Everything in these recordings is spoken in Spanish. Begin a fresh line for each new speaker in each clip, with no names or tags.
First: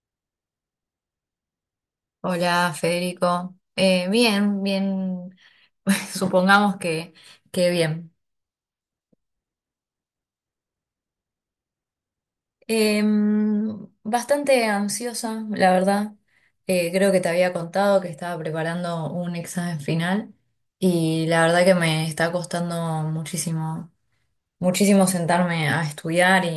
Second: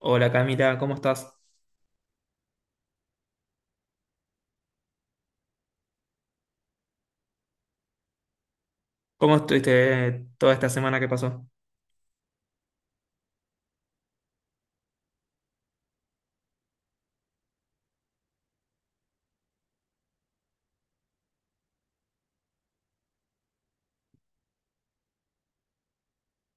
Hola Camila, ¿cómo estás?
Hola, Federico. Bien, bien, supongamos que bien.
¿Cómo estuviste toda esta semana que pasó?
Bastante ansiosa, la verdad. Creo que te había contado que estaba preparando un examen final y la verdad que me está costando muchísimo, muchísimo sentarme a estudiar y,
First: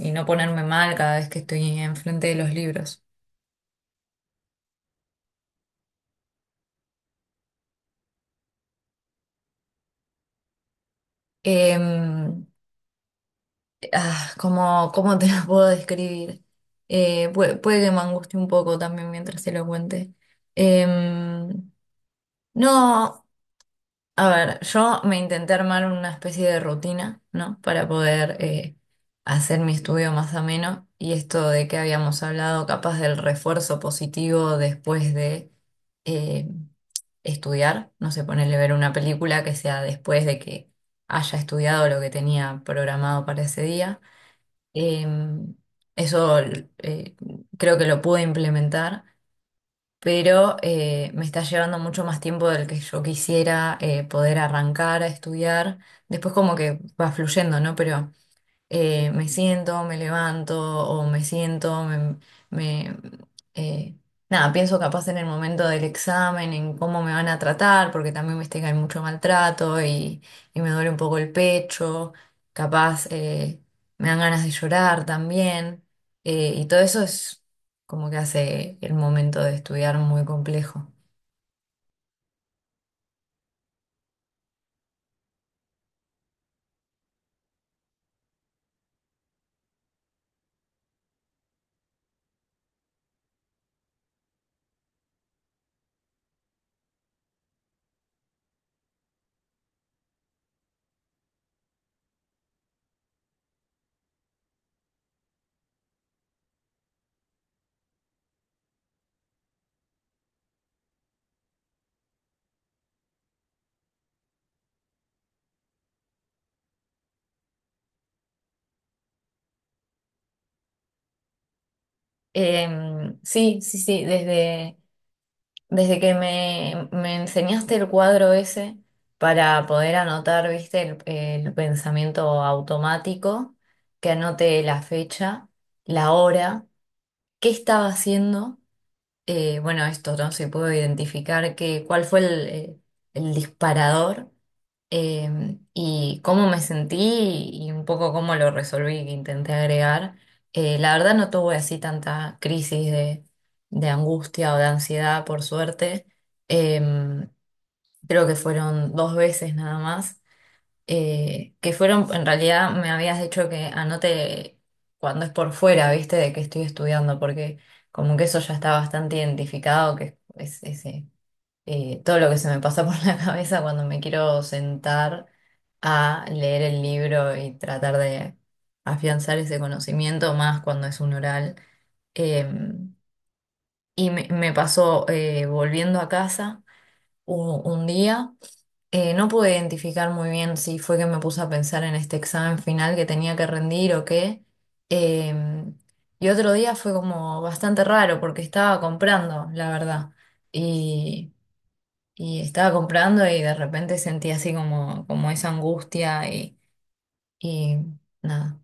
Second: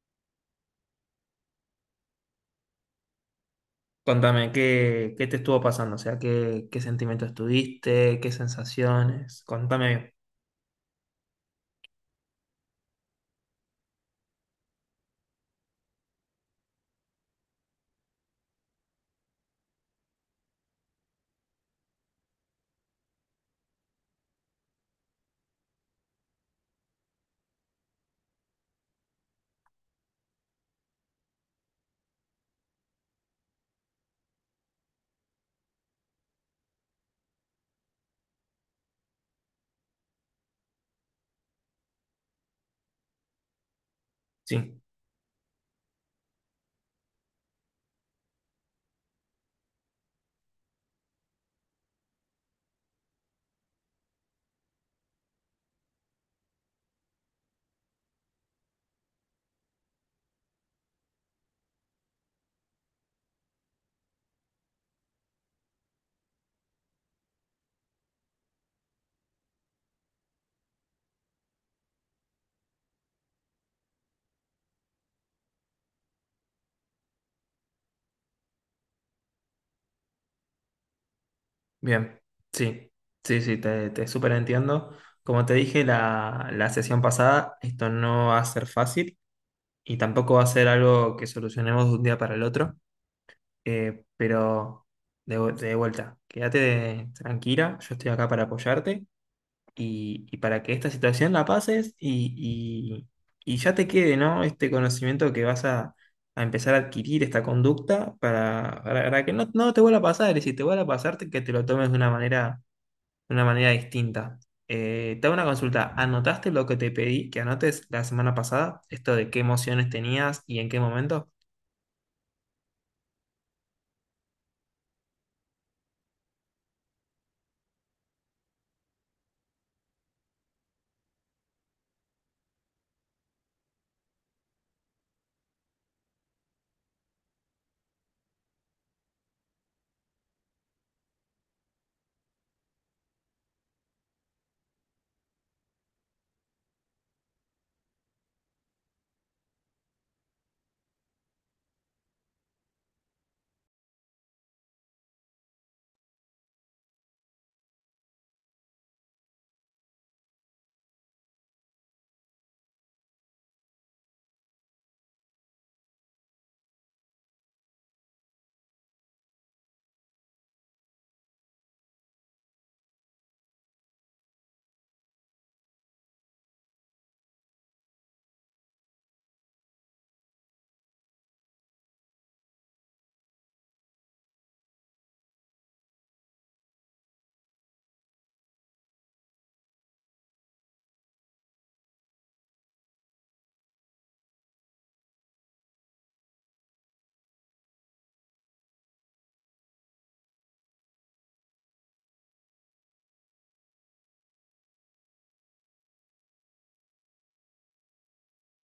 y- y no ponerme mal cada vez que estoy enfrente de los libros.
Contame, ¿qué te estuvo pasando. O sea, ¿qué sentimientos tuviste, ¿qué sensaciones? Contame bien.
Em, Ah, ¿cómo te lo puedo describir? Puede que me angustie un poco también mientras se lo cuente. Em, no, a ver, yo me intenté armar una especie de rutina, ¿no? Para poder hacer mi estudio más ameno y esto de que habíamos hablado, capaz del refuerzo positivo después de eh, estudiar, no sé, ponerle ver una película que sea después de que haya estudiado lo que tenía programado para ese día.
Sí,
Em, Eso eh, creo que lo pude implementar, pero me está llevando mucho más tiempo del que yo quisiera poder arrancar a estudiar. Después como que va fluyendo, ¿no? Pero me siento, me levanto o me siento, me, eh, nada, pienso capaz en el momento del examen, en cómo me van a tratar, porque también viste que hay mucho maltrato y me duele un poco el pecho, capaz me dan ganas de llorar también, y todo eso es como que hace el momento de estudiar muy complejo.
bien. Sí, sí, sí, te súper entiendo. Como te dije la sesión pasada, esto no va a ser fácil y tampoco va a ser algo que solucionemos de un día para el otro. Pero de vuelta, quédate tranquila, yo estoy acá para apoyarte y para que esta situación la pases y ya te quede, ¿no? Este conocimiento que vas a empezar a adquirir, esta conducta, para que no, no te vuelva a pasar, y si te vuelve a pasar, que te lo tomes de una manera distinta. Te hago una consulta. ¿Anotaste lo que te pedí que anotes la semana pasada? Esto de qué emociones tenías y en qué momento.
Sí, sí, sí, desde... Desde que me enseñaste el cuadro ese para poder anotar, viste, el pensamiento automático, que anote la fecha, la hora, qué estaba haciendo bueno, esto, ¿no? Se puedo identificar que, cuál fue el disparador y cómo me sentí y un poco cómo lo resolví, que intenté agregar. La verdad no tuve así tanta crisis de angustia o de ansiedad, por suerte. Em, Creo que fueron dos veces nada más que fueron, en realidad me habías dicho que anote cuando es por fuera, viste, de que estoy estudiando, porque como que eso ya está bastante identificado, que todo lo que se me pasa por la cabeza cuando me quiero sentar a leer el libro y tratar de afianzar ese conocimiento, más cuando es un oral. Em, y me pasó volviendo a casa un día. No pude identificar muy bien si fue que me puse a pensar en este examen final que tenía que rendir o qué. Em, y otro día fue como bastante raro porque estaba comprando, la verdad. Y, y estaba comprando y de repente sentí así como, como esa angustia y nada.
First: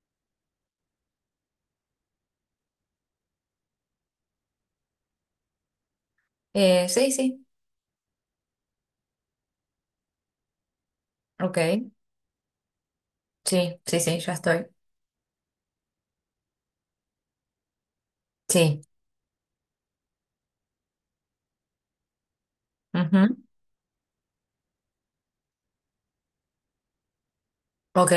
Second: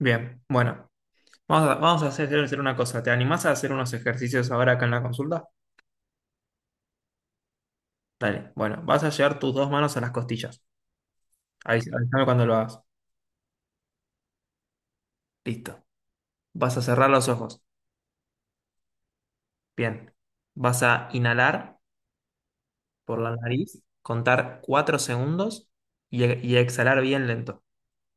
Bien, bueno, vamos a hacer una cosa. ¿Te animás a hacer unos ejercicios ahora acá en la consulta?
Sí, sí,
Dale, bueno, vas a llevar tus dos manos a las costillas. Ahí,
ok.
avísame cuando lo hagas.
Sí, sí, sí, ya estoy.
Listo. Vas a cerrar los ojos.
Sí.
Bien. Vas a inhalar por la
Ujú.
nariz, contar 4 segundos y exhalar bien lento.
Ok,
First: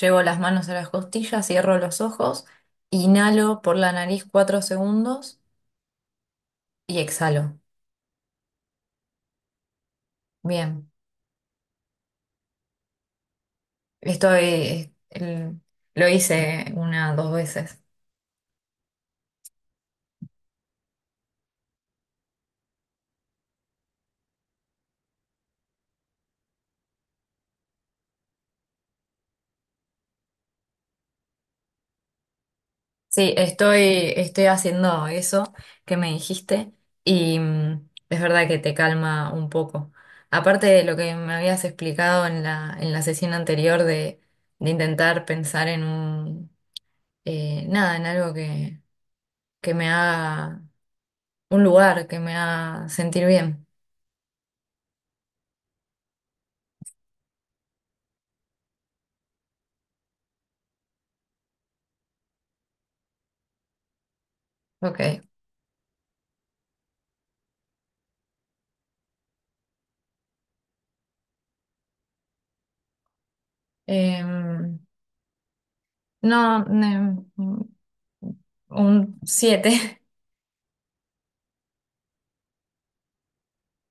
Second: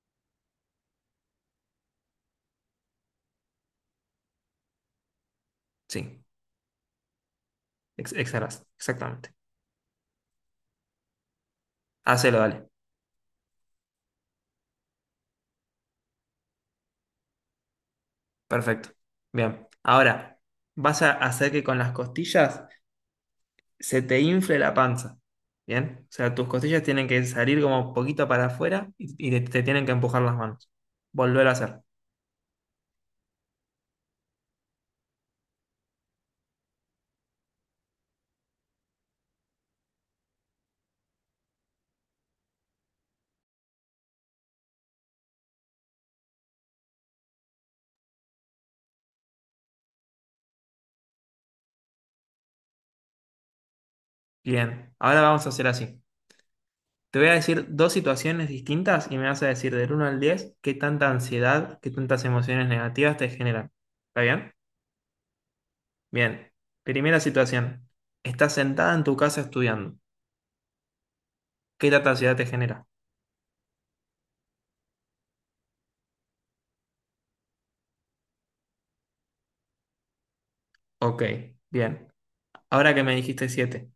llevo las manos a las costillas, cierro los ojos, inhalo por la nariz cuatro segundos.
Sí,
Y exhalo.
exhalas. Exactamente.
Bien.
Hacelo, dale.
Estoy, el- lo hice una, dos veces.
Perfecto. Bien. Ahora, vas a hacer que con las costillas se te infle la panza. Bien. O sea, tus costillas tienen que salir como un poquito para afuera y te tienen que empujar las manos. Volver a hacer.
Sí, estoy, estoy haciendo eso que me dijiste y mm, es verdad que te calma un poco. Aparte de lo que me habías explicado en en la sesión anterior de intentar pensar en un, nada, en algo que me haga, un lugar que me haga sentir bien.
Bien. Ahora vamos a hacer así. Te voy a decir dos situaciones distintas y me vas a decir del uno al 10 qué tanta ansiedad, qué tantas emociones negativas te generan. ¿Está bien?
Ok.
Bien. Primera situación. Estás sentada en tu casa estudiando. ¿Qué tanta ansiedad te genera?
Em, no, ne- Un siete.
Ok, bien. Ahora que me dijiste 7,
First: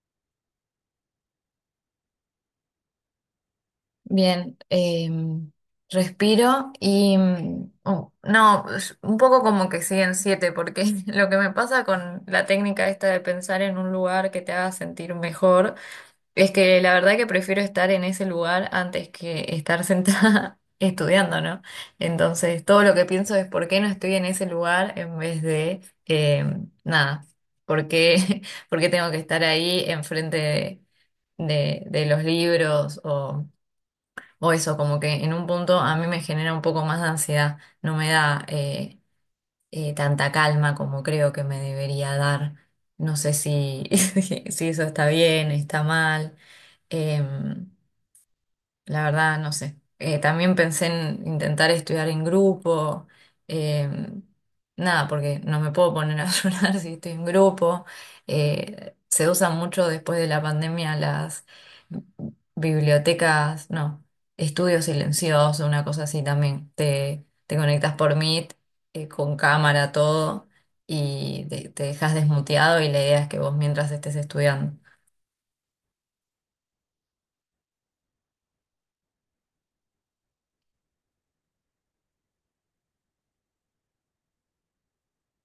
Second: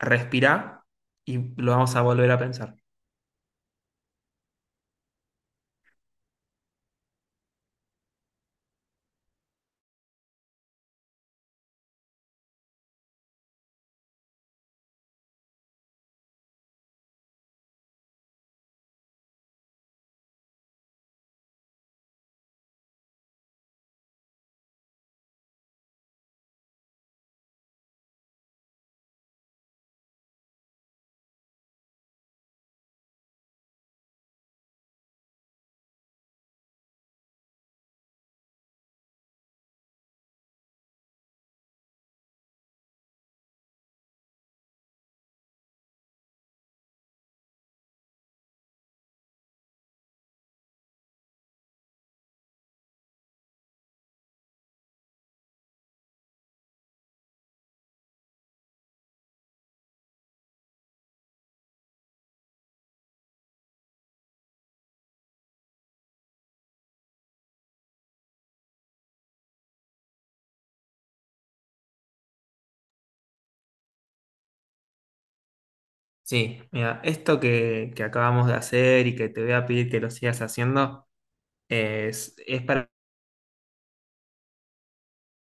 respirá y lo vamos a volver a pensar.
Bien. Respiro y... mm, oh, no, es un poco como que siguen 7 porque lo que me pasa con la técnica esta de pensar en un lugar que te haga sentir mejor, es que la verdad que prefiero estar en ese lugar antes que estar sentada estudiando, ¿no? Entonces, todo lo que pienso es por qué no estoy en ese lugar en vez de... nada. ¿Por qué, por qué tengo que estar ahí enfrente de de los libros o eso, como que en un punto a mí me genera un poco más de ansiedad, no me da tanta calma como creo que me debería dar. No sé si, si eso está bien, está mal. Em, la verdad, no sé. También pensé en intentar estudiar en grupo. eh, Nada, porque no me puedo poner a llorar si estoy en grupo. Se usan mucho después de la pandemia las bibliotecas, no, estudio silencioso, una cosa así también. Te conectas por Meet, con cámara, todo, y te dejas desmuteado y la idea es que vos mientras estés estudiando.
Sí, mira, esto que acabamos de hacer y que te voy a pedir que lo sigas haciendo es para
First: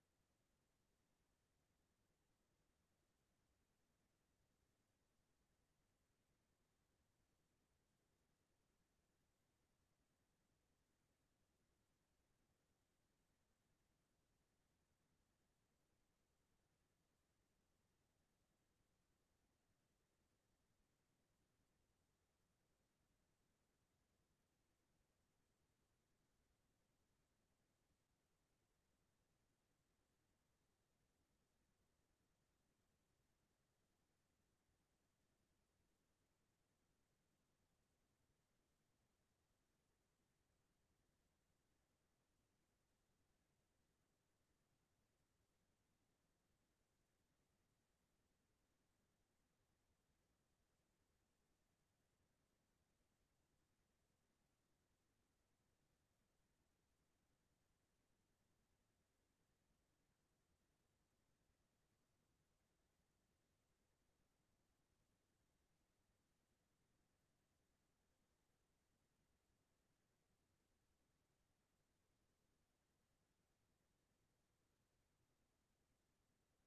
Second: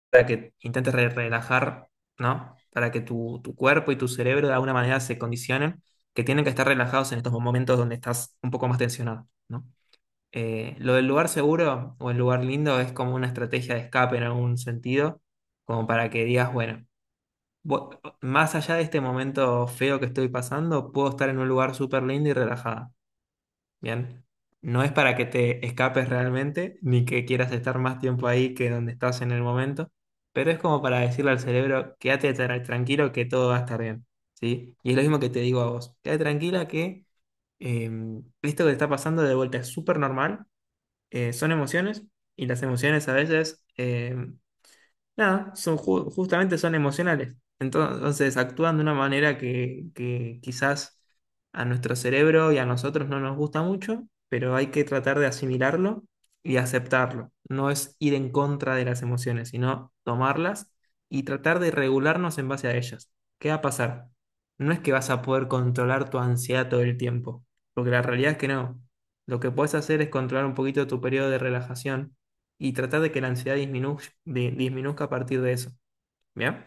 para que intentes relajar, ¿no? Para que tu cuerpo y tu cerebro de alguna manera se condicionen, que tienen que estar relajados en estos momentos donde estás un poco más tensionado, ¿no? Lo del lugar seguro o el lugar lindo es como una estrategia de escape en algún sentido, como para que digas, bueno, más allá de este momento feo que estoy pasando, puedo estar en un lugar súper lindo y relajada. Bien. No es para que te escapes realmente, ni que quieras estar más tiempo ahí que donde estás en el momento, pero es como para decirle al cerebro: quédate tranquilo que todo va a estar bien, ¿sí? Y es lo mismo que te digo a vos, quédate tranquila que eh, esto que te está pasando de vuelta es súper normal. Son emociones, y las emociones a veces nada, son, justamente son emocionales. Entonces actúan de una manera que quizás a nuestro cerebro y a nosotros no nos gusta mucho, pero hay que tratar de asimilarlo y aceptarlo. No es ir en contra de las emociones, sino tomarlas y tratar de regularnos en base a ellas. ¿Qué va a pasar? No es que vas a poder controlar tu ansiedad todo el tiempo, porque la realidad es que no. Lo que puedes hacer es controlar un poquito tu periodo de relajación y tratar de que la ansiedad disminuzca a partir de eso. ¿Bien?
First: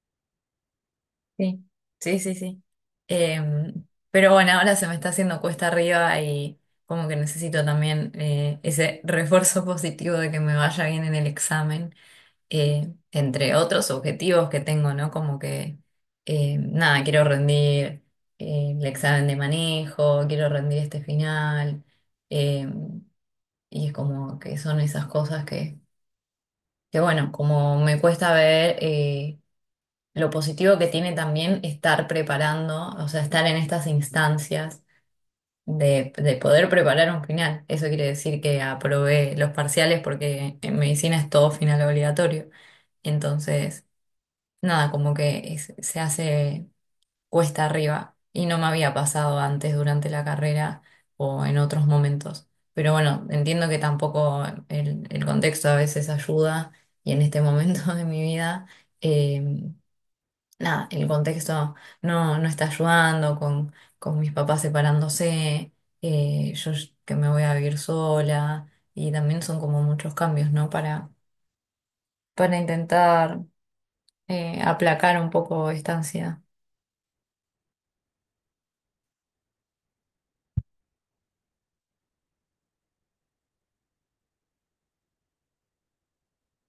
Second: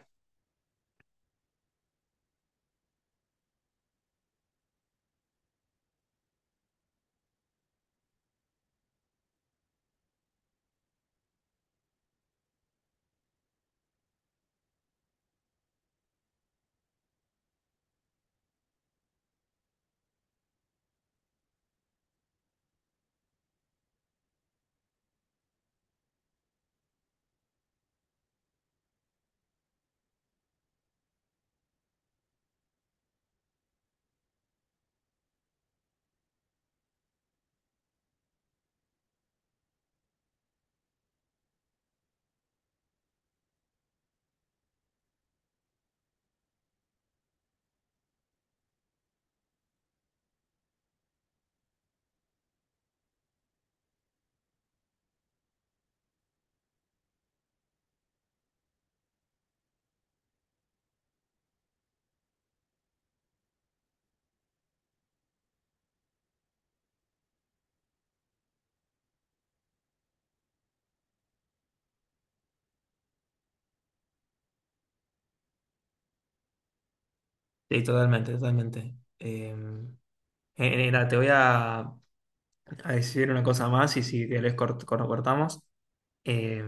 Sí, sí, sí, sí. Em, pero bueno, ahora se me está haciendo cuesta arriba y como que necesito también ese refuerzo positivo de que me vaya bien en el examen, entre otros objetivos que tengo, ¿no? Como que, nada, quiero rendir el examen de manejo, quiero rendir este final, em, y es como que son esas cosas que bueno, como me cuesta ver... lo positivo que tiene también estar preparando, o sea, estar en estas instancias de poder preparar un final. Eso quiere decir que aprobé los parciales porque en medicina es todo final obligatorio. Entonces, nada, como que es- se hace cuesta arriba y no me había pasado antes durante la carrera o en otros momentos. Pero bueno, entiendo que tampoco el contexto a veces ayuda y en este momento de mi vida. eh, Nada, el contexto no, no está ayudando con mis papás separándose, yo sh- que me voy a vivir sola, y también son como muchos cambios, ¿no? Para intentar aplacar un poco esta ansiedad.
Sí, totalmente, totalmente. Eh, Mira, te voy a decir una cosa más y si querés cortamos. Eh,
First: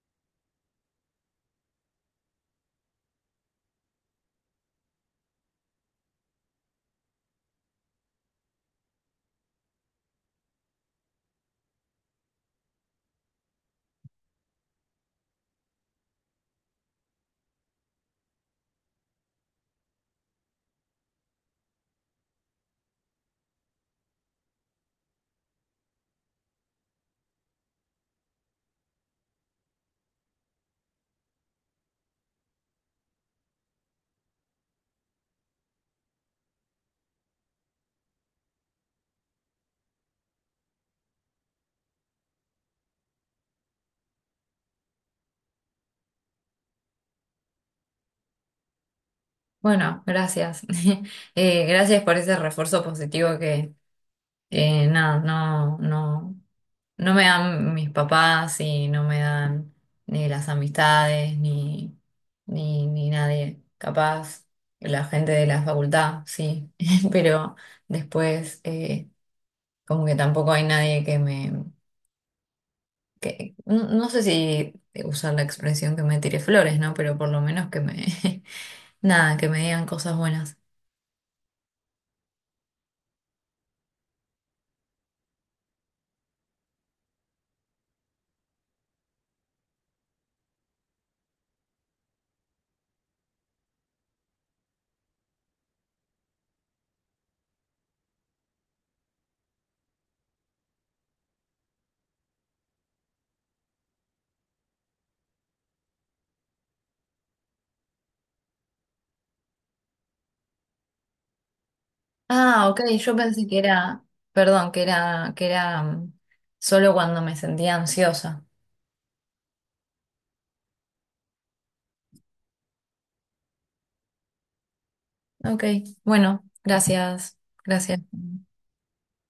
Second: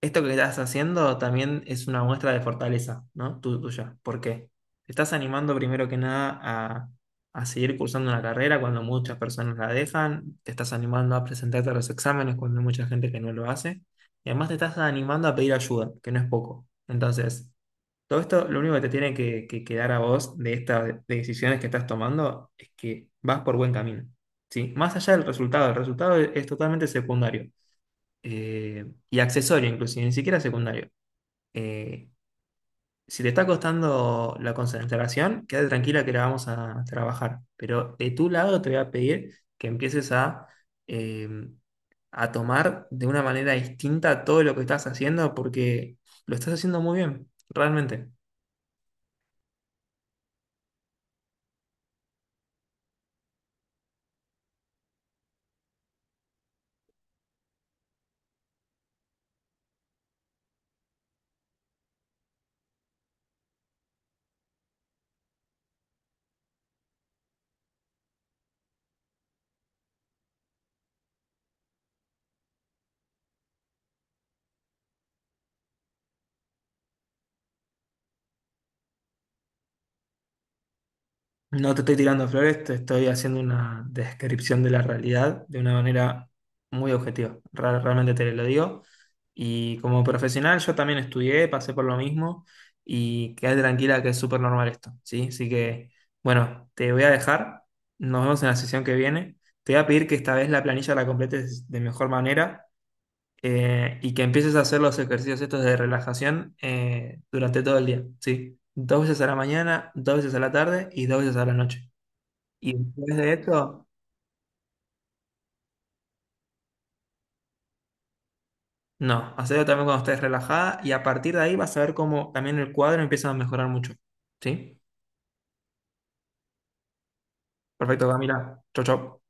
Esto que estás haciendo también es una muestra de fortaleza, ¿no? Tuya. ¿Por qué? Te estás animando primero que nada a seguir cursando una carrera cuando muchas personas la dejan, te estás animando a presentarte a los exámenes cuando hay mucha gente que no lo hace, y además te estás animando a pedir ayuda, que no es poco. Entonces, todo esto, lo único que te tiene que quedar a vos de estas decisiones que estás tomando es que vas por buen camino, ¿sí? Más allá del resultado, el resultado es totalmente secundario, y accesorio inclusive, ni siquiera secundario. Eh, si te está costando la concentración, quédate tranquila que la vamos a trabajar, pero de tu lado te voy a pedir que empieces eh, a tomar de una manera distinta todo lo que estás haciendo porque lo estás haciendo muy bien, realmente.
Bueno, gracias. Gracias por ese refuerzo positivo que nada, no, no. No me dan mis papás y no me dan ni las amistades, ni, ni, ni nadie. Capaz la gente de la facultad, sí, pero después como que tampoco hay nadie que me... que- no, no sé si usar la expresión que me tire flores, ¿no? Pero por lo menos que me... Nada, que me digan cosas buenas.
No te estoy tirando flores, te estoy haciendo una descripción de la realidad de una manera muy objetiva. Realmente te lo digo. Y como profesional yo también estudié, pasé por lo mismo y quedé tranquila que es súper normal esto, ¿sí? Así que, bueno, te voy a dejar. Nos vemos en la sesión que viene. Te voy a pedir que esta vez la planilla la completes de mejor manera, y que empieces a hacer los ejercicios estos de relajación durante todo el día, ¿sí? Dos veces a la mañana, dos veces a la tarde y dos veces a la noche.
Ah,
Y
ok, yo
después de
pensé que
esto,
era... Perdón, que era mm, solo cuando me sentía ansiosa.
no, hacelo también cuando estés relajada y a partir de ahí vas a ver cómo también el cuadro empieza a mejorar mucho. ¿Sí?
Ok, bueno, gracias, gracias.
Perfecto, Camila. Chau, chau.